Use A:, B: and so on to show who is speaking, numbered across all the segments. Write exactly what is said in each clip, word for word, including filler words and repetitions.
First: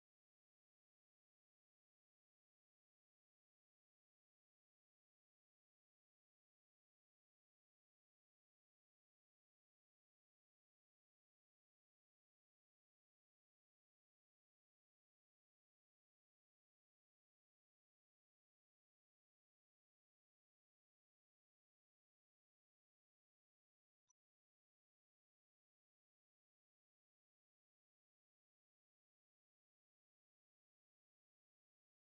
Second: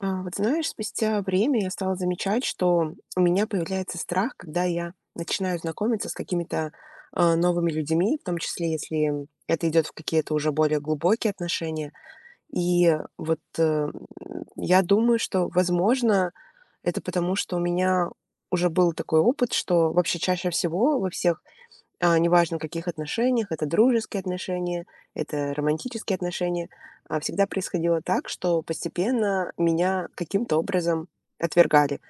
A: А, вот знаешь, спустя время я стала замечать, что у меня появляется страх, когда я начинаю знакомиться с какими-то а, новыми людьми, в том числе, если это идет в какие-то уже более глубокие отношения. И вот э, м, я думаю, что, возможно, это потому, что у меня уже был такой опыт, что вообще чаще всего во всех а, неважно, в каких отношениях, это дружеские отношения, это романтические отношения, а, всегда происходило так, что постепенно меня каким-то образом отвергали.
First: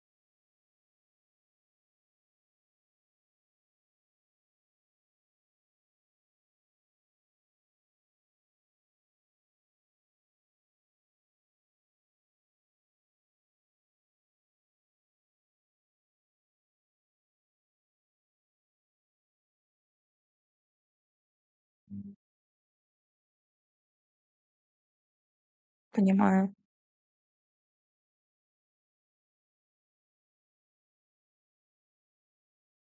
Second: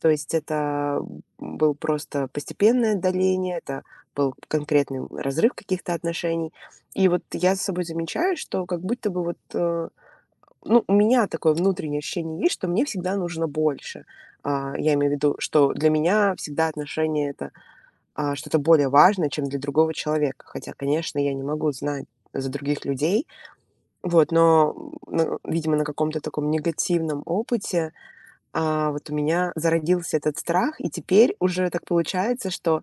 A: То есть это был просто постепенное отдаление, это был конкретный разрыв каких-то отношений. И вот я за собой замечаю, что как будто бы вот, э, ну, у меня такое внутреннее ощущение есть, что мне всегда нужно больше. А, я имею в виду, что для меня всегда отношения это а, что-то более важное, чем для другого человека. Хотя, конечно, я не могу знать за других людей. Вот, но, ну, видимо, на каком-то таком
B: Понимаю,
A: негативном опыте, а, вот у меня зародился этот страх, и теперь уже так получается, что,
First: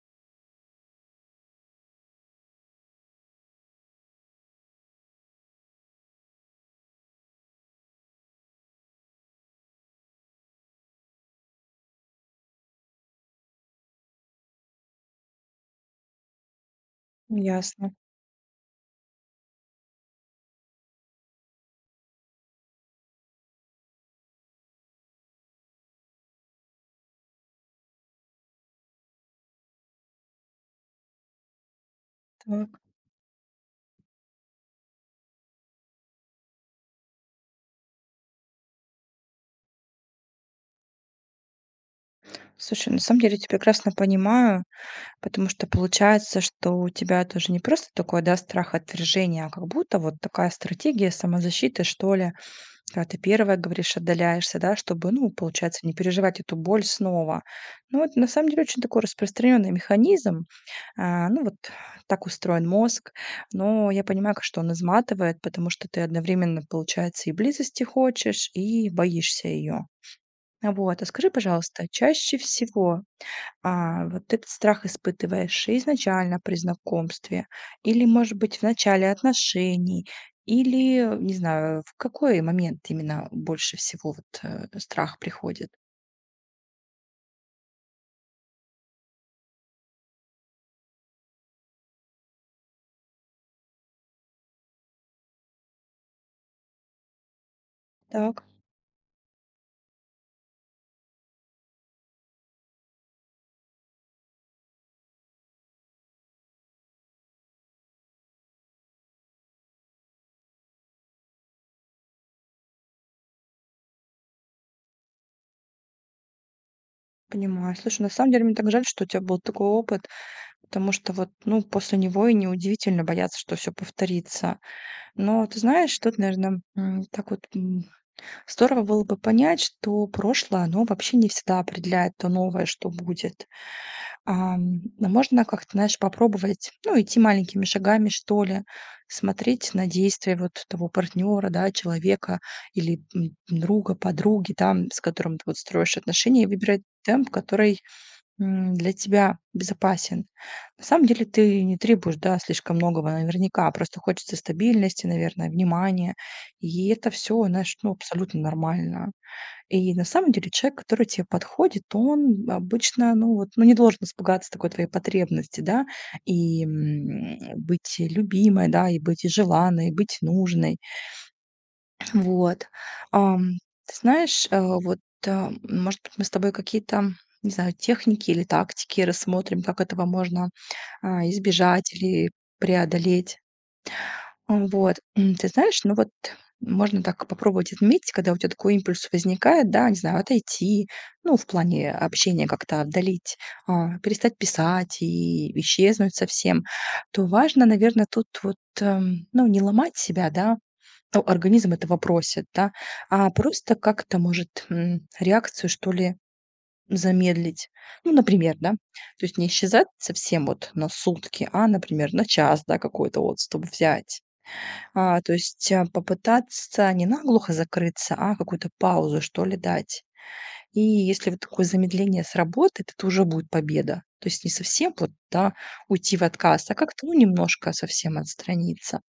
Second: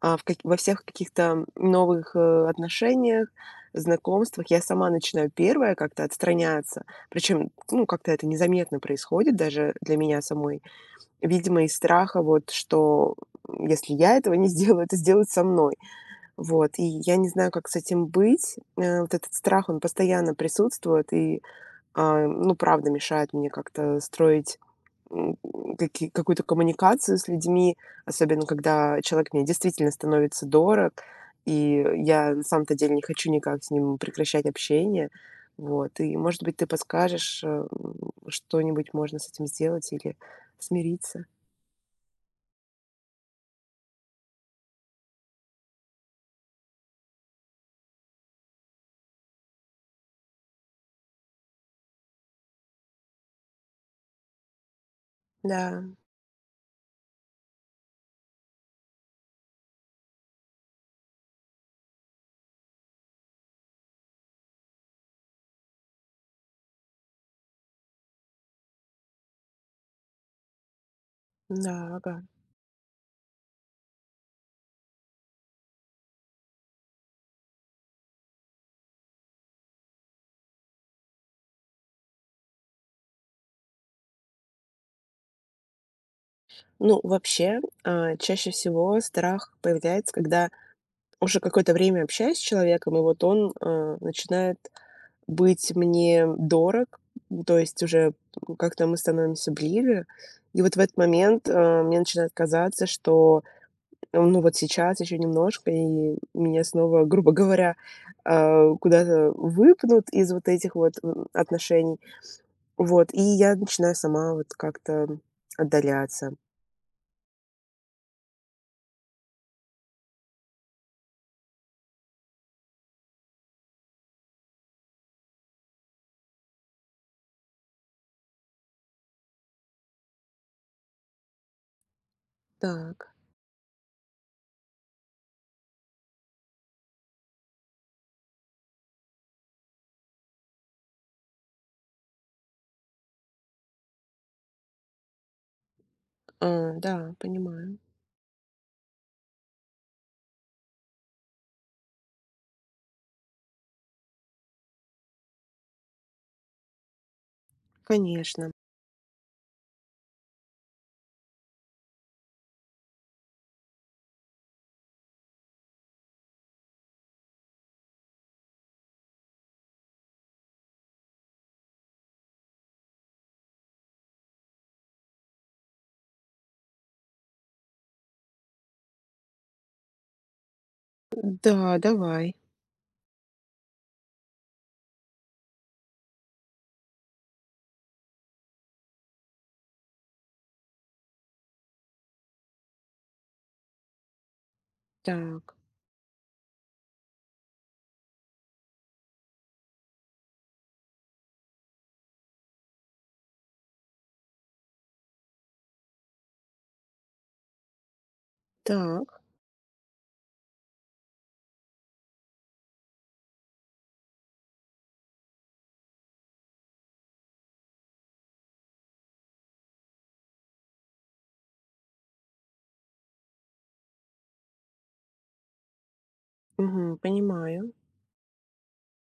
A: а, в как во всех каких-то новых, э, отношениях, знакомствах я сама начинаю первая как-то отстраняться. Причем, ну, как-то это незаметно происходит даже для меня самой. Видимо, из страха вот, что, м, если я этого не сделаю, это сделают со мной. Вот, и я не знаю, как с
B: ясно.
A: этим быть. Э, вот этот страх, он постоянно присутствует и, а, ну, правда, мешает мне как-то строить м, каки- какую-то коммуникацию с людьми, особенно когда человек мне действительно становится дорог, и я на самом-то
B: Так.
A: деле не хочу никак с ним прекращать общение. Вот, и, может быть, ты подскажешь, э, м, что-нибудь можно с этим сделать или смириться.
B: Слушай, на самом деле я тебя прекрасно понимаю, потому что получается, что у тебя тоже не просто такой, да, страх отвержения, а как будто вот такая стратегия самозащиты, что ли, когда ты первая, говоришь, отдаляешься, да, чтобы, ну, получается,
A: Да,
B: не переживать эту боль снова. Ну, это на самом деле очень такой распространенный механизм. А, ну, вот так устроен мозг. Но я понимаю, как что он изматывает, потому что ты одновременно, получается, и близости хочешь, и боишься ее. А вот, а скажи,
A: да,
B: пожалуйста,
A: ага.
B: чаще всего, а, вот этот страх испытываешь изначально при знакомстве или, может быть, в начале отношений, или, не знаю, в какой момент именно больше всего вот, э, страх приходит?
A: Ну, вообще, а, чаще всего страх появляется, когда уже какое-то время общаюсь с человеком, и вот он а, начинает быть мне дорог, то есть уже
B: Так,
A: как-то мы становимся ближе. И вот в этот момент а, мне начинает казаться, что э, ну вот сейчас еще немножко, и меня снова, грубо говоря, а, куда-то выпнут из вот этих вот м, отношений. Вот, и я начинаю сама вот как-то отдаляться.
B: понимаю. Слушай, на самом деле мне так жаль, что у тебя был такой опыт, потому что вот, ну, после него и неудивительно бояться, что все повторится. Но ты знаешь, тут, наверное, м, так вот, здорово было бы понять, что прошлое, оно вообще не всегда определяет то новое, что
A: Так.
B: будет. Ам, а можно как-то, знаешь, попробовать, ну, идти маленькими шагами, что ли, смотреть на действия вот того партнера, да, человека или м, друга, подруги, там, с которым ты вот строишь отношения, и
A: А,
B: выбирать
A: да,
B: темп,
A: понимаю.
B: который м, для тебя безопасен. На самом деле ты не требуешь, да, слишком многого наверняка, просто хочется стабильности, наверное, внимания, и это все, знаешь, ну, абсолютно
A: Конечно.
B: нормально. И на самом деле человек, который тебе подходит, он обычно, ну вот, ну не должен испугаться такой твоей потребности, да, и м, быть любимой, да, и быть и желанной, и быть нужной. Вот. Ам, Ты знаешь, э, вот, э, может быть, мы с тобой какие-то, не знаю, техники или тактики рассмотрим, как этого можно а,
A: Да,
B: избежать или
A: давай.
B: преодолеть. М, вот, м, ты знаешь, ну вот можно так попробовать отметить, когда у тебя такой импульс возникает, да, не знаю, отойти, ну, в плане общения как-то отдалить, а, перестать писать и
A: Так,
B: исчезнуть совсем, то важно, наверное, тут вот, эм, ну, не ломать себя, да, ну, организм этого просит, да, а просто как-то, может, м, реакцию, что ли, замедлить. Ну, например, да,
A: так.
B: то есть не исчезать совсем вот на сутки, а, например, на час, да, какой-то отступ взять. А, то есть, а, попытаться не наглухо закрыться, а какую-то паузу, что ли, дать. И если вот такое замедление сработает, это уже будет победа. То есть не совсем вот, да, уйти в отказ, а
A: Мгм,
B: как-то, ну, немножко
A: понимаю.
B: совсем отстраниться.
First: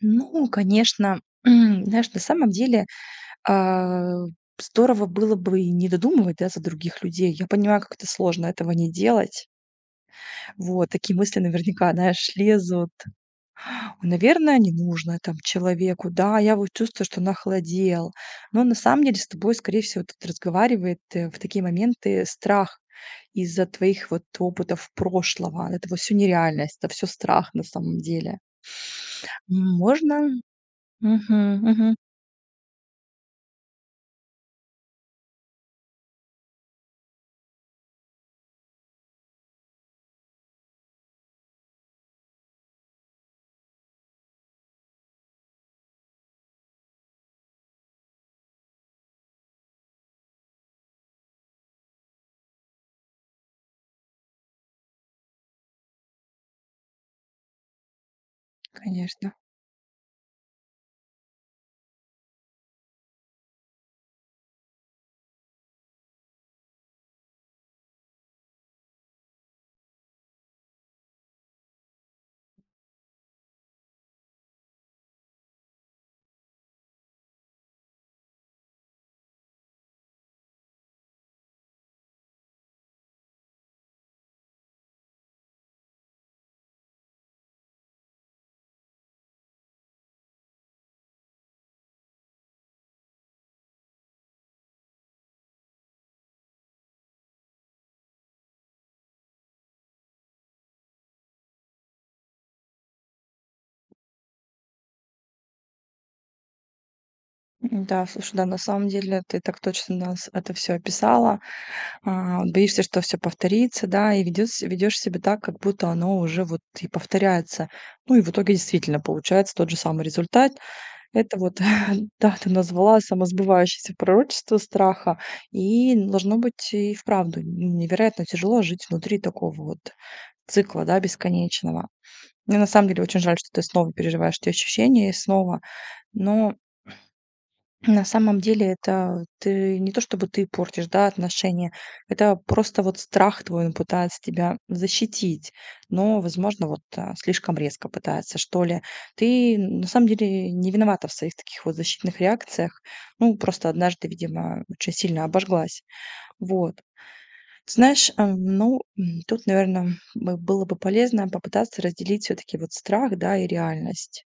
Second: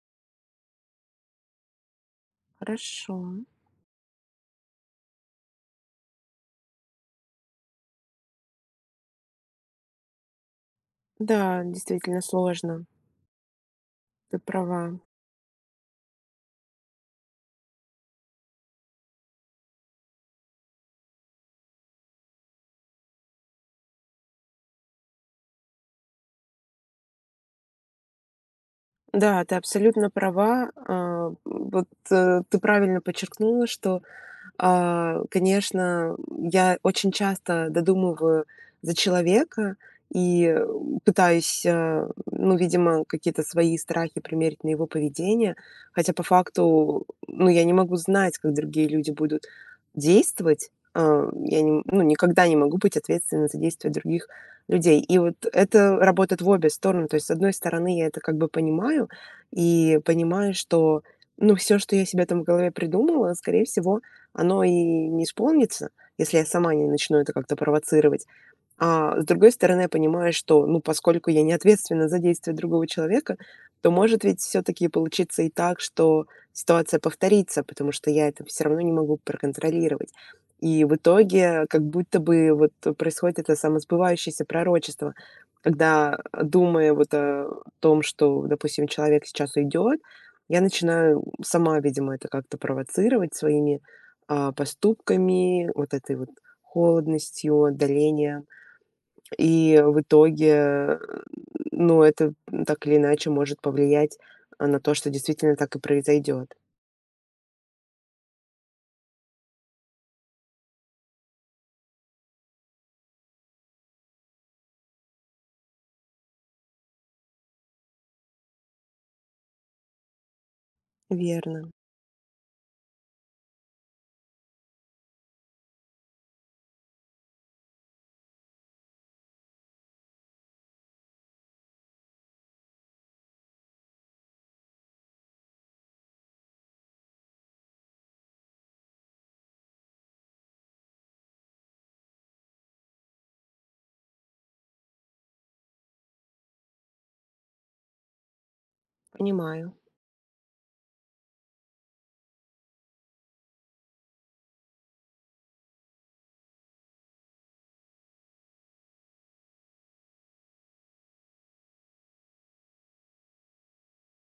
B: Ну, конечно, знаешь, на самом деле,
A: Хорошо.
B: а, здорово было бы и не додумывать, да, за других людей. Я понимаю, как это сложно этого не делать. Вот, такие мысли
A: Да,
B: наверняка,
A: действительно
B: знаешь,
A: сложно.
B: лезут,
A: Ты
B: наверное, не
A: права.
B: нужно там человеку. Да, я вот чувствую, что нахладел. Но на самом деле с тобой, скорее всего, тут разговаривает э, в такие моменты страх из-за твоих вот опытов прошлого. Это вот все нереальность, это все страх на самом деле.
A: Да, ты
B: М,
A: абсолютно
B: Можно?
A: права. А,
B: Мгм,
A: вот
B: мгм,
A: э, ты правильно подчеркнула, что А, конечно, я очень часто додумываю за человека и, э, пытаюсь, э, ну, видимо, какие-то свои страхи примерить на его поведение. Хотя по факту, ну, я не могу знать, как другие люди будут действовать. А, я не, ну, никогда не могу быть ответственной за действия других людей. И вот это работает в обе стороны. То есть, с одной стороны, я это как бы понимаю
B: конечно.
A: и понимаю, что, ну, все, что я себе там в голове придумала, скорее всего, оно и не исполнится, если я сама не начну это как-то провоцировать. А с другой стороны, я понимаю, что, ну, поскольку я не ответственна за действия другого человека, то может ведь все таки получиться и так, что ситуация повторится, потому что я это все равно не могу проконтролировать. И в итоге как будто бы вот происходит это самосбывающееся пророчество, когда, э, думая вот о том, что, допустим, человек сейчас уйдет, я начинаю сама, видимо, это как-то провоцировать своими, а, поступками, вот этой вот холодностью, отдалением. И в итоге, ну, это так или иначе может повлиять, а, на то, что действительно так и произойдет.
B: М, да, слушай, да, на самом деле ты так точно нас это все описала. А, вот боишься, что все повторится, да, и ведёс ведёшь себя так, как будто оно уже вот и повторяется. Ну и в итоге действительно получается тот же самый результат. Это вот,
A: Верно,
B: да, ты назвала самосбывающееся пророчество страха, и должно быть и вправду невероятно тяжело жить внутри такого вот цикла, да, бесконечного. Мне на самом деле очень жаль, что ты снова переживаешь эти ощущения и снова, но на самом деле это ты не то чтобы ты портишь, да, отношения, это просто вот страх твой, он пытается тебя защитить, но, возможно, вот а, слишком резко пытается, что ли. Ты
A: понимаю.
B: на самом деле не виновата в своих таких вот защитных реакциях, ну, просто однажды, видимо, очень сильно обожглась. Вот. Ты знаешь, а, ну, м, тут, наверное, было бы полезно попытаться разделить все-таки вот страх, да, и реальность.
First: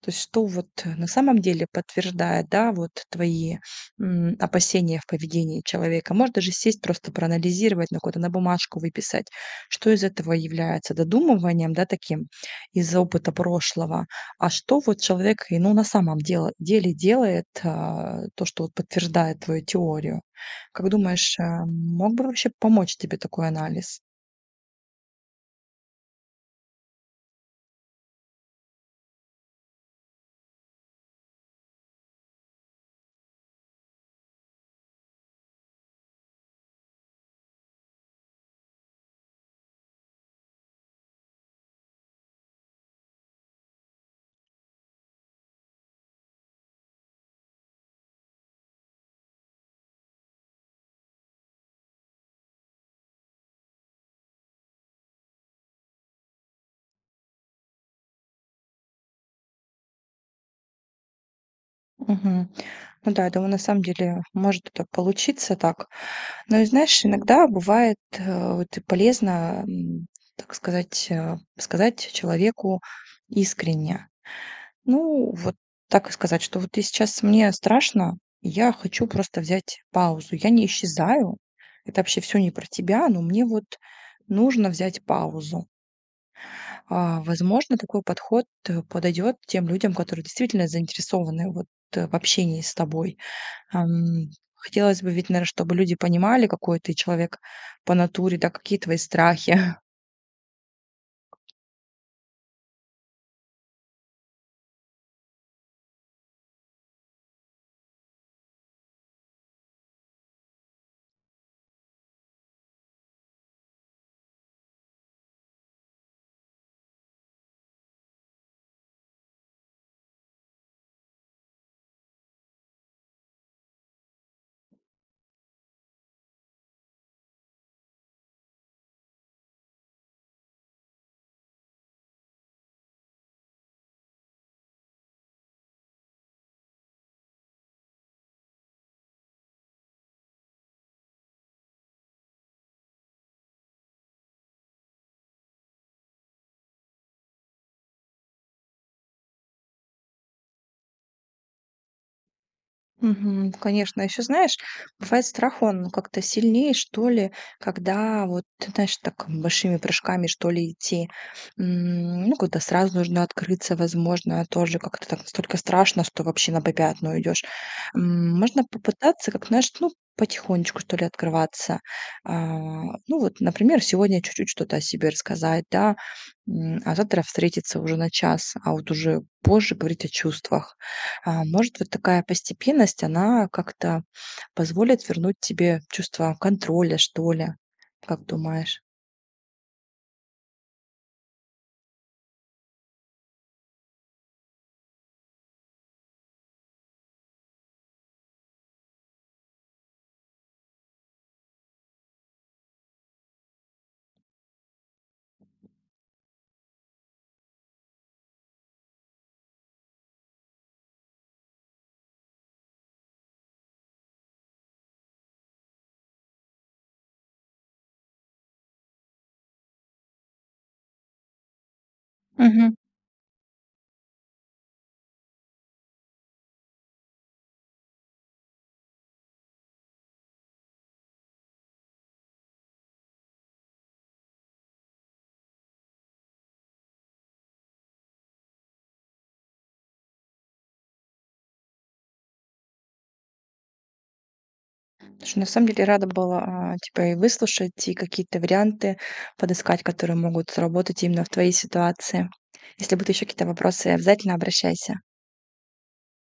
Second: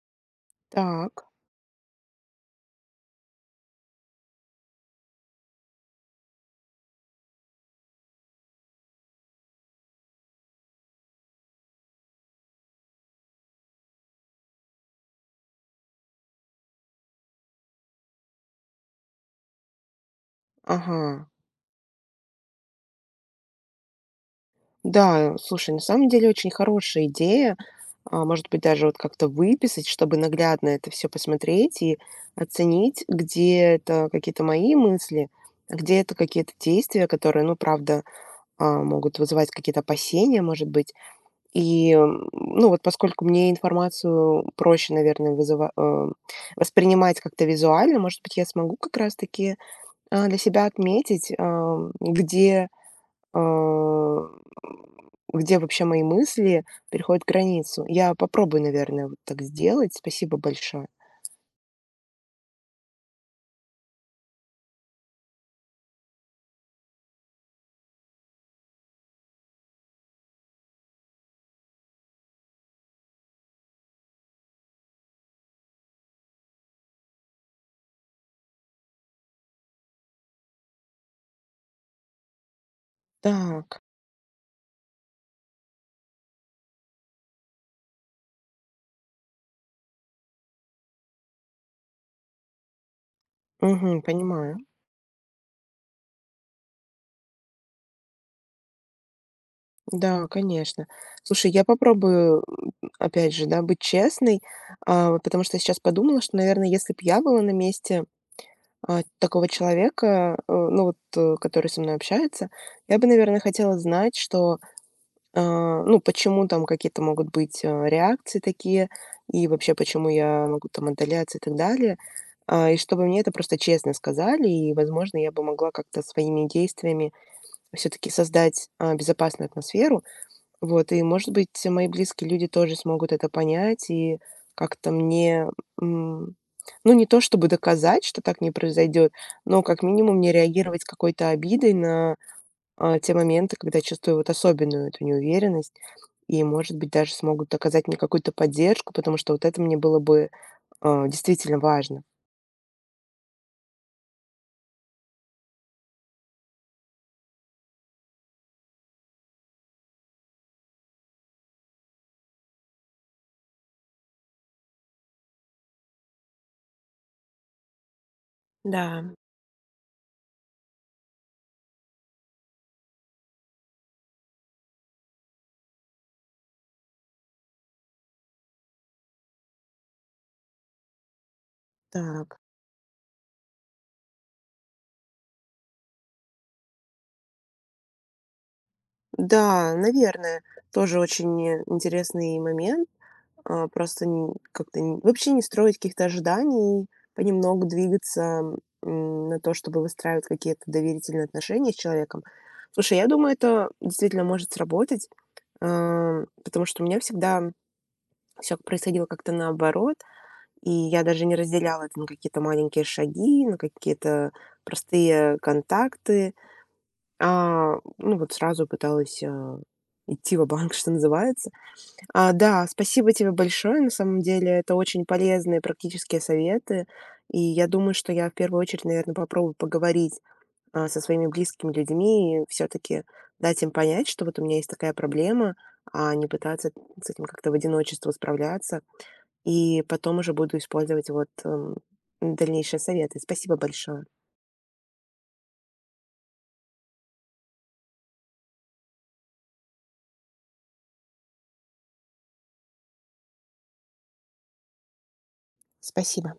B: То есть что вот э, на
A: Так,
B: самом деле подтверждает, да, вот твои, м, опасения в поведении человека? Можешь даже сесть, просто проанализировать, на какую-то на бумажку выписать, что из этого является додумыванием, да, таким из-за опыта прошлого, а что вот человек, и, ну, на самом деле деле делает, а, то, что вот подтверждает твою теорию. Как
A: ага.
B: думаешь, а, мог бы вообще помочь тебе такой анализ?
A: Да, слушай, на самом деле очень хорошая идея. А, может быть, даже вот как-то выписать, чтобы наглядно это все посмотреть и оценить, где это какие-то мои мысли, а где это какие-то действия, которые, ну, правда, а, могут вызывать какие-то опасения, может быть. И, м, ну, вот поскольку мне информацию проще, наверное, вызыва э, воспринимать как-то визуально, может быть, я смогу как раз таки, а, для себя отметить, ам, где, а, где вообще мои мысли переходят границу. Я попробую, наверное, вот так сделать. Спасибо большое.
B: Мгм. Ну да, я думаю, на самом деле может это получиться так. Ну и знаешь, иногда бывает, э, вот и полезно, м, так сказать, э, сказать человеку искренне. Ну, вот так и сказать, что вот ты сейчас мне страшно, и я хочу просто взять паузу. Я не исчезаю, это вообще все не про тебя, но мне вот
A: Так,
B: нужно взять паузу. А, возможно, такой подход э, подойдет тем людям, которые действительно заинтересованы вот э, в общении с тобой.
A: мгм,
B: Ам,
A: понимаю.
B: Хотелось бы ведь, наверно, чтобы люди понимали, какой ты человек по натуре, да, какие твои страхи.
A: Да, конечно. Слушай, я попробую, м, опять же, да, быть честной, а, вот потому что я сейчас подумала, что, наверное, если бы я была на месте а, такого человека, э, ну вот, э, который со мной общается, я бы, наверное, хотела знать, что, а, ну, почему там какие-то могут быть, э, реакции такие, и вообще, почему я могу там отдаляться и так далее. А, и чтобы мне это просто честно сказали, и, возможно, я бы могла как-то своими действиями все-таки создать, а, безопасную атмосферу, вот, и, может быть, мои близкие люди тоже смогут это понять и как-то мне, м, ну, не то чтобы доказать, что так не произойдет, но как минимум не реагировать какой-то обидой на, а, те моменты, когда чувствую вот особенную эту неуверенность. И, может быть, даже смогут оказать мне какую-то поддержку, потому что вот это мне было бы, а, действительно важно.
B: Мгм. Конечно, еще знаешь, бывает страх, он как-то сильнее, что ли, когда вот, ты знаешь, так большими прыжками, что ли, идти. М, ну, когда сразу нужно открыться, возможно, тоже как-то так настолько страшно, что вообще на попятную идешь. М, можно
A: Да,
B: попытаться, как знаешь, ну, потихонечку, что ли, открываться. А, ну, вот, например, сегодня чуть-чуть что-то о себе рассказать, да, м, а завтра встретиться уже на час, а вот уже позже говорить о чувствах. А, может, вот такая
A: так.
B: постепенность, она как-то позволит вернуть тебе чувство контроля, что ли? Как думаешь?
A: Да, наверное, тоже очень интересный момент. А, просто н как-то н вообще не строить каких-то ожиданий, понемногу двигаться, м, на то, чтобы выстраивать какие-то доверительные отношения с человеком. Слушай, я думаю, это действительно может сработать, а, потому что у меня всегда все происходило как-то наоборот, и я даже не разделяла это на какие-то маленькие шаги, на какие-то простые контакты, а, ну, вот сразу пыталась, а, идти ва-банк, что называется. А, да,
B: Мгм.
A: спасибо тебе большое. На самом деле это очень полезные практические советы. И я думаю, что я в первую очередь, наверное, попробую поговорить а, со своими близкими людьми и все-таки дать им понять, что вот у меня есть такая проблема, а не пытаться с этим как-то в одиночестве справляться. И потом уже буду использовать вот эм, дальнейшие советы. Спасибо большое.
B: Слушай, на самом деле рада была а, тебя и выслушать, и какие-то варианты подыскать, которые могут сработать именно в твоей ситуации. Если будут еще какие-то вопросы, обязательно обращайся.
A: Спасибо.